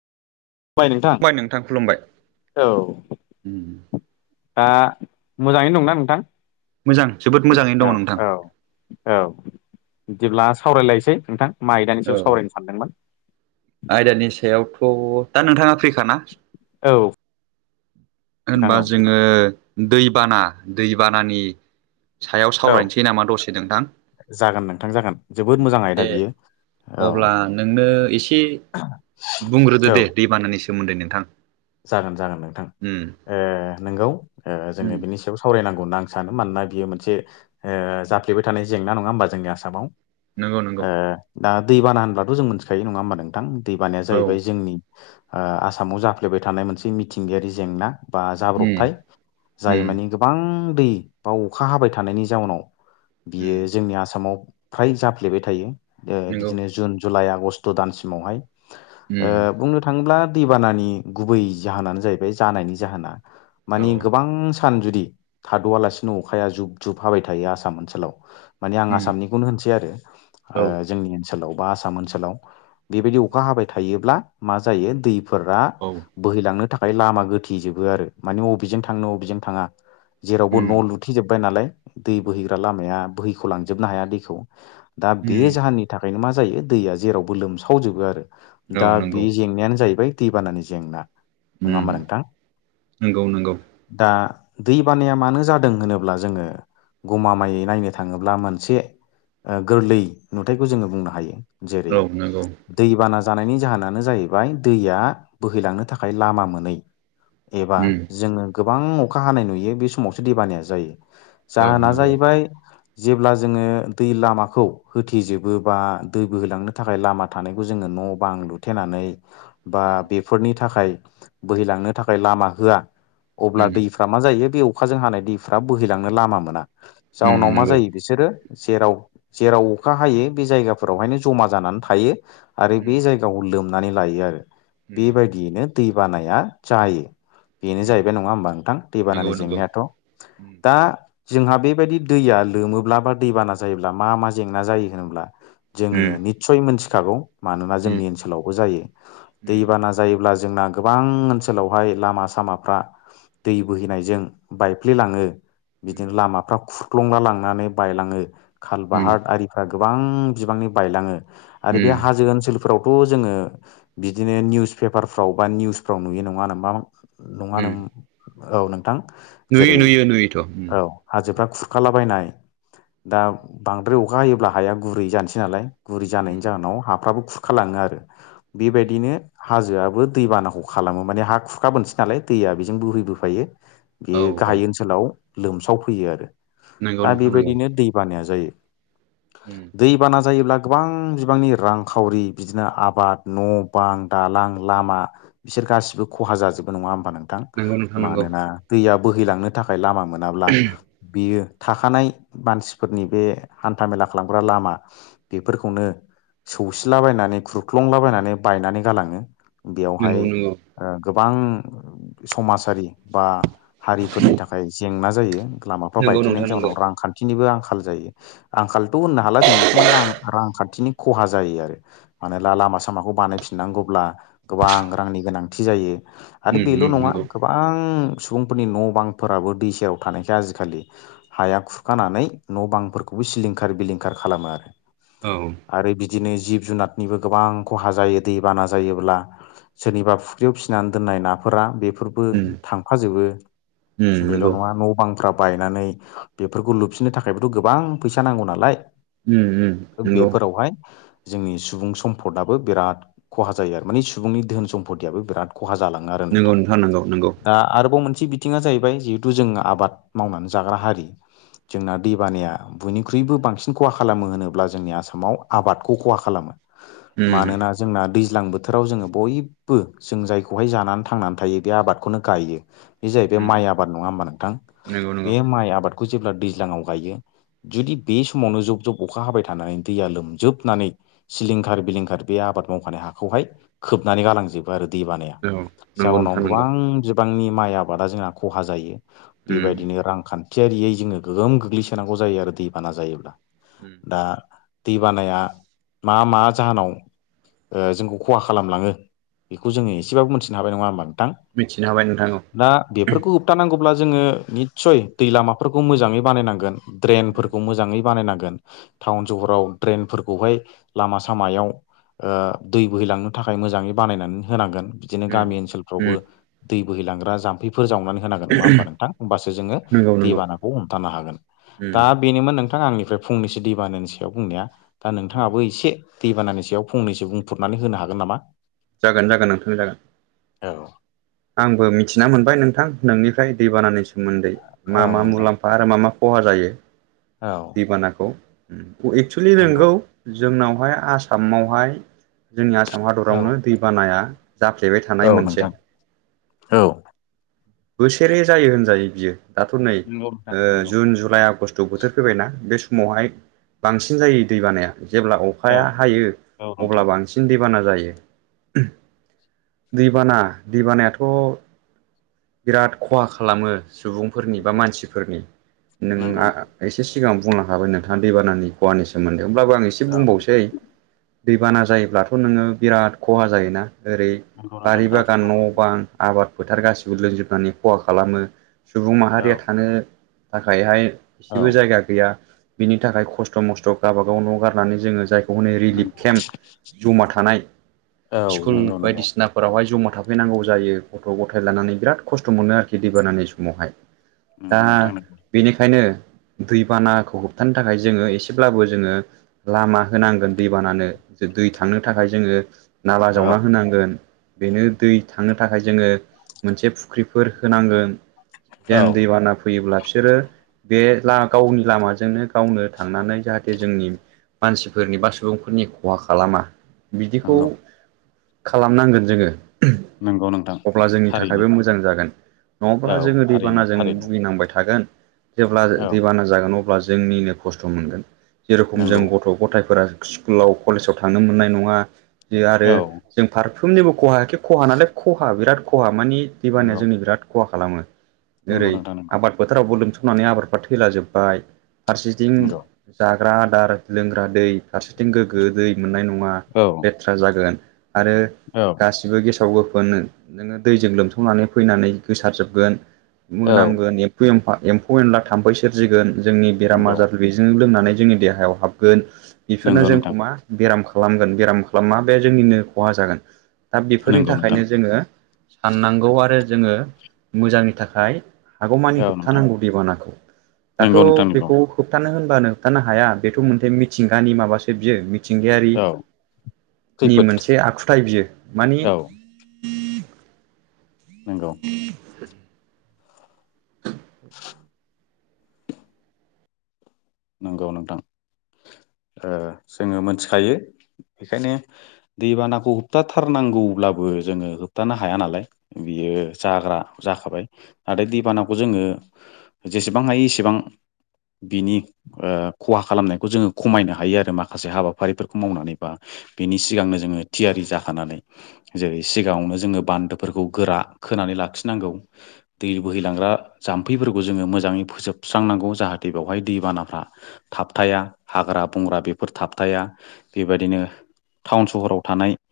बाय नोंथां खुलुमबाय। औ उम दा मोजाङैनो दंना नोंथां? मोजां जोबोद मोजाङैनो औ दङ नोंथां औ। औ बिदिब्ला सावरायलायसै नोंथां मा आयदानि औ सायाव सावरायनो सानदोंमोन। आयदानि सायावथ' दा नोंथाङा फ्रिखाना? औ। नोंथां होनबा औ जोङो दैबाना दैबानानि सायाव औ सावरायनोसै नामा दसे नोंथां? जागोन नोंथां जागोन जोबोद उम मोजां आयदा दे। बियो औ अब्ला नोंनो एसे बुंग्रोदो औ दे दैबानानि सोमोन्दै नोंथां। जागोन जागोन नोंथां उम ओ नोंगौ उम जोङो बिनि सायाव सावरायनांगौ होन्ना आं सानो। मानोना बियो मोनसे ओ जाफ्लेबाय थानाय जेंना नङा होमबा जोंनि आसामाव? नंगौ नंगौ ओ दा दैबाना होनब्लाथ' जों मोनथिखायो नङा होमबा नोंथां? दैबानाया औ जाहैबाय जोंनि। ओ आसामाव जाफ्लेबाय थानाय मोनसे मिथिंगायारि जेंना। बा उम जाब्रबथाय जाय उम मानि गोबां दै बा अखा हाबाय थानायनि जाउनाव उम बियो जोंनि आसामाव फ्राय जाफ्लेबाय थायो ओ नंगौ बिदिनो जुन जुलाइ आगस्ट' दानसिमावहाय ओ औ बुंनो थाङोब्ला दैबानानि गुबै जाहोनानो जाहैबाय जानायनि जाहोना औ मानि गोबां सान जुदि थाद'आलासिनो अखाया जुब जुब हाबाय थायो आसाम ओनसोलाव माने आं उम आसामनिखौनो होनसै आरो। ओ औ जोंनि ओनसोलाव बा आसाम ओनसोलाव। बेबायदि अखा हाबाय थायोब्ला मा जायो दैफोरा। औ। बोहैलांनो थाखाय लामा गोथेजोबो आरो मानि अबेजों थांनो अबेजों थाङा जेरावबो उम न' लु थेजोबबाय नालाय दै बोहैग्रा लामाया बोहैख' लांजोबनो हाया दैखौ दा बे उम जाहोननि थाखायनो मा जायो दैया जेरावबो लोमसावजोबो आरो औ दा बे नंगौ जेंनायानो जाहैबाय दै बानानि जेंना नङा उम होमबा नोंथां? नंगौ नंगौ दा दै बानाया मानो जादों होनोब्ला जोङो गमामायै नायनो थाङोब्ला मोनसे ओ गोरलै नुथायखौ जोङो बुंनो हायो। जेरै औ नंगौ दैबाना जानायनि जाहोनानो जाहैबाय दैया बोहैलांनो थाखाय लामा मोनै एबा उम जोङो। गोबां अखा हानाय नुयो बे समावसो दैबानाया जायो। औ जाहोना नंगौ जाहैबाय जेब्ला जोङो दै लामाखौ होथेजोबो बा दै बोहैलांनो थाखाय लामा थानायखौ जोङो न' बां लुथेनानै बा उम बेफोरनि थाखाय बोहैलांनो थाखाय लामा होआ अब्ला उम दैफोर मा जायो बे अखाजों हानाय दैफ्रा बोहैलांनो लामा मोना। उम जाउनाव मा नंगौ जायो बिसोरो जेराव जेराव अखा हायो बे जायगाफोरावहायनो जमा जानानै थायो। आरो उम बे जायगाखौ लोमनानै लायो आरो। उम बेबायदियैनो दैबानाया जायो। बेनो उम जाहैबाय नङा होमबा नोंथां नंगौ दैबानानि नंगौ जेंनायाथ' उम दा जोंहा बेबायदि दैया लोमोब्ला बा दैबाना जायोब्ला मा मा जेंना जायो होनोब्ला जोङो उम निस्सय मोनथिखागौ मानोना उम उम जोंनि ओनसोलावबो जायो। उम दैबाना जायोब्ला जोंना गोबां ओनसोलावहाय लामा सामाफ्रा दै बोहैनायजों बायफ्लेलाङो। बिदिनो लामाफ्रा खुरख्लंला लांनानै बायलाङो। उम खालबाहार आरि गोबां बिबांनि बायलाङो आरो बे उम हाजो ओनसोलफोरावथ' जोङो। बिदिनो निउस पेपारफ्राव बा निउसफ्राव नुयो नङानामा नङानो उम औ नोंथां नुयो जेरै नुयो नुयोथ' उम औ। नंगौ हाजोफ्रा खुरखालाबायनाय दा उम बांद्राय अखा हायोब्ला हाया गुरै जानोसै नालाय। गुरै जानायनि उम जाहोनाव हाफ्राबो खुरखालाङो आरो बेबायदिनो हाजोआबो दैबानाखौ खालामो माने हा खुखाबोनोसै नालाय दैया बेजों बोहैबोफायो। औ बियो औ गाहाय ओनसोलाव लोमसाव फैयो आरो। नंगौ दा नोंथां नंगौ बेबायदिनो दै बानाया जायो। उम। दैबाना जायोब्ला गोबां बिबांनि रांखावरि बिदिनो आबाद न' बां दालां लामा बिसोर गासिबो खहा जाजोबो नङा होमबा नोंथां नंगौ नोंथां नंगौ मानोना दैया बोहैलांनो थाखाय लामा मोनाब्ला बियो थाखानाय मानसिफोरनि बे हान्थामेला खालामग्रा लामा। बेफोरखौनो सौसिलाबायनानै ख्रुब उम ख्लंलाबायनानै बायनानै गालाङो बेयावहाय नंगौ नंगौ ओ गोबां समाजारि बा हारिफोरनि थाखाय जेंना जायो लामाफ्रा नंगौ बायथेनायनि नोंथां नंगौ जाउनाव रांखान्थिनिबो आंखाल जायो। आंखालथ' होननो हाला जों बेखौ माने आं रांखान्थिनि खहा जायो आरो मानोला लामा सामाखौ बानाय फिनांगौब्ला गोबां रांनि गोनांथि जायो आरो उम बेल' उम नङा। नंगौ गोबां सुबुंफोरनि न' बांफोराबो दै सेराव थानायखाय आजिखालि हाया खुरखानानै न' बांफोरखौबो सिलिंखार बिलिंखार खालामो आरो। औ। आरो बिदिनो जिब जुनारनिबो गोबां खहा जायो। दै बाना जायोब्ला सोरनिबा फुख्रियाव फिसिनानै दोननाय नाफोरा बेफोर बो थांफाजोबो उम बेल' नंगौ नङा न' बांफ्रा बायनानै बेफोरखौ लुबफिननो थाखायबोथ' गोबां फैसा नांगौ नालाय। उम उम नंगौ बेफोरावहाय जोंनि सुबुं सम्पद आबो बिराद खहा जायो आरो माने सुबुंनि धोन सम्फतियाबो बिराद खहा जालाङो आरो नंगौ नोंथां। नंगौ नंगौ [inaudible] दा आरोबाव मोनसे बिथिङा जाहैबाय जिहेथु जों आबाद मावनानै जाग्रा हारि। जोंना दैबानाया बयनिख्रुइबो बांसिन खहा खालामो होनोब्ला जोंनि आसामाव आबादखौ खहा खालामो। उम मानोना जोंना दैज्लां बोथोराव जोङो बयबो जों जायखौहाय जानानै थांनानै थायो बे आबादखौनो गायो। बे जाहैबाय उम माइ आबाद नङा होमबा नोंथां। नंगौ नंगौ बे माइ आबादखौ जेब्ला दैज्लाङाव गायो। जुदि बे समावनो जब जब अखा हाबाय थानानै दैया लोमजोबनानै सिलिंखार बिलिंखार बे आबाद हाखौहाय खोबनानै गालांजोबो आरो दै बानाया औ नंगौ जाउनाव नोंथां नंगौ गोबां बिबांनि माइ आबादा जोंना खहा जायो। उम बेबायदिनो रांखान्थि थियारियै जोङो गोहोम गोल्गैसोनांगौ जायो आरो दैबाना जायोब्ला। उम। दा दै बानाया मा मा जाहोनाव ओजोंखौ खहा खालामलाङो बेखौ जोङो एसेबाबो मोनथिनो हाबाय नङा होमबा नोंथां। मिथिनो हाबाय नोंथां औ। दा बेफोरखौ होबथानांगौब्ला जोङो निसय दै लामाफोरखौ मोजाङै बानायनांगोन। उम ड्रेनफोरखौ मोजाङै बानायनांगोन। टाउन सहराव ड्रेनफोरखौहाय लामा सामायाव ओ दै बोहैलांनो थाखाय मोजाङै बानायनानै होनांगोन बिदिनो उम गामि ओनसोलफ्रावबो। उम दै बोहैलांग्रा जाम्फैफोर जावनानै। होनांगोन नङा होनबा नोंथां होमबासो जोङो नंगौ दै नंगौ बानाखौ हमथानो हागोन। दा उम बेनोमोन नोंथां आंनिफ्राय फंनैसो दैबानानि सायाव बुंनाया दा औ नोंथाङाबो एसे दैबानानि सायाव फंनैसो बुंफ्रुनानै होनो हागोन नामा? जागोन जागोन नोंथांनि जागोन। औ। आंबो मिथिना मोनबाय नोंथां नोंनिफ्राय दैबानानि सोमोन्दै मा औ मा नोंथां मुलाम्फा बा आरो मा मा खहा जायो? औ। दैबानाखौ। एक्सेलि नंगौ नोंगौ जोंनावहाय आसामावहाय जोंनि आसाम औ हादरावनो दैबानाया जाफ्लेबाय थानाय औ मोनसे नोंथां औ बोसोरै जायो होनजायो बियो दाथ' नै नंगौ नोंथां ओ नंगौ जुन, जुलाइ, आगष्ट ट' बोथोर फैबायना बे समावहाय बांसिन जायो दै बानाया। जेब्ला औ अखाया हायो औ अब्ला नोंथां बांसिन बि दैबाना जायो। [inaudible] दैबाना दैबानायाथ' बिराद खहा खालामो सुबुंफोरनि बा नंगौ मानसिफोरनि नंगौ नोंहा एसे सिगां बुंलां खाबाय नोंथाङा दैबानानि सोमोन्दै होमब्लाबो आं एसे नोंथां औ बुंबावनोसै। दैबाना जायोब्लाथ' नोङो बिराद खहा जायोना ओरै नंगौ नोंथां बारि बिराद बागान खहा न' बां आबाद फोथार गासिबो लोंजोबनानै खहा खालामो सुबुं माहारिया जादों थानो थाखायहाय औ एसेबो जायगा गैया। बिनि थाखाय खस्थ' मस्थ' गावबागाव न' गारनानै जोङो जायखौ है रिलिफ नंगौ केम्प जमा थानाय औ स्कुल नंगौ नंगौ बायदिसिना फोरावहाय ज'मा थाफैनांगौ जायो गथ' गथाय लानानै बिराद खस्थ' मोनो आरोखि दैबानानि समावहाय। दा नंगौ नोंथां नंगौ बेनिखायनो दैबानाखौ होबथानो थाखाय जोङो एसेब्लाबो जोङो लामा होनांगोन दै बानानो जे दै थांनो थाखाय जोङो नाला औ जावना होनांगोन बेनो दै थांनो थाखाय जोङो मोनसे फुख्रिफोर होनांगोन औ देन दैबानाफोर फैयोब्ला बिसोरो बे ला गावनि लामाजोंनो गावनो थांनानै जाहाथे जोंनि मानसिफोरनि बा सुबुंफोरनि खहा खालामा बिदिखौ नंगौ खालामनांगोन जोङो। नंगौ नोंथां थारै। हायबो मोजां जागोन। नङाब्ला जोङो थारैनो दैबानाजों थारैनो भुगिनांबाय थागोन जेब्ला औ दैबाना जागोन अब्ला अब्ला जोंनिनो खस्थ' मोनगोन। जेरेखम नंगौ जों गथ' गथायफोरा स्कुलाव कलेजाव थांनो मोननाय नङा बे आरो औ जों फारफ्रोमनिबो खहायाखि खहा नालाय खहा बिराद खहा मानि दैबानया नंगौ जोंनि बिराद खहा खालामो। जेरै नंगौ नोंथां नंगौ आबाद फोथारावबो लोमसावनानै आबादफ्रा थैला जोबबाय। फारसेथिं नंगौ जाग्रा आदार लोंग्रा दै फारसेथिं गोग्गो दै मोननाय नङा। औ र्थ जागोन आरो औ गासिबो गेसाव गोफोन नोङो दैजों लोमसाव संनानै फैनानै गोसारजोबगोन औ मोनामगोन एम एम्फौ एनला थाम्फै सोरजिगोन जोंनि बेराम नंगौ आजारनि बेजों लोंनानै जोंनि देहायाव हाबगोन बेफोरनो नंगौ नोंथां जोंखौ मा बेराम खालामगोन बेराम खालामा बे जोंनिनो खहा जागोन दा बेफोरनि नंगौ नोंथां थाखायनो जोङो साननांगौ आरो जोङो मोजांनि थाखाय हागौमानि औ नोंथां होबथानांगौ दैबानाखौ दाथ' नंगौ नोंथां नंगौ बेखौ होबथानो होनबानो होबथानो हाया बेथ' मोनसे मिथिंगानि माबासो बियो औ मिथिंगायारिनि खैफोद मोनसे आखुथाय बियो माने औ नंगौ। ग [unintelligible] नंगौ नोंथां ओ जोङो ओ मोनथिखायो बेखायनो दैबानाखौ होबथाथारनांगौब्लाबो जोङो होबथानो हाया नालाय बियो जाग्रा जाखाबाय नाथाय दैबानाखौ जोङो जेसेबां हायो एसेबां बिनि ओ खहा खालामनायखौ जोङो खमायनो हायो आरो माखासे हाबाफारिफोरखौ मावनानै बा बिनि सिगांनो जोङो थियारि जाखानानै। जेरै सिगाङावनो जोङो बान्दोफोरखौ गोरा खोनानै लाखिनांगौ। दै बोहैलांग्रा जाम्फैफोरखौ जोङो मोजाङै फोजोबस्रांनांगौ जाहाथे बेवहाय दैबाना थाबथाया हाग्रा बंग्रा बेफोर थाबथाया बेबायदिनो टाउन सहराव थानाय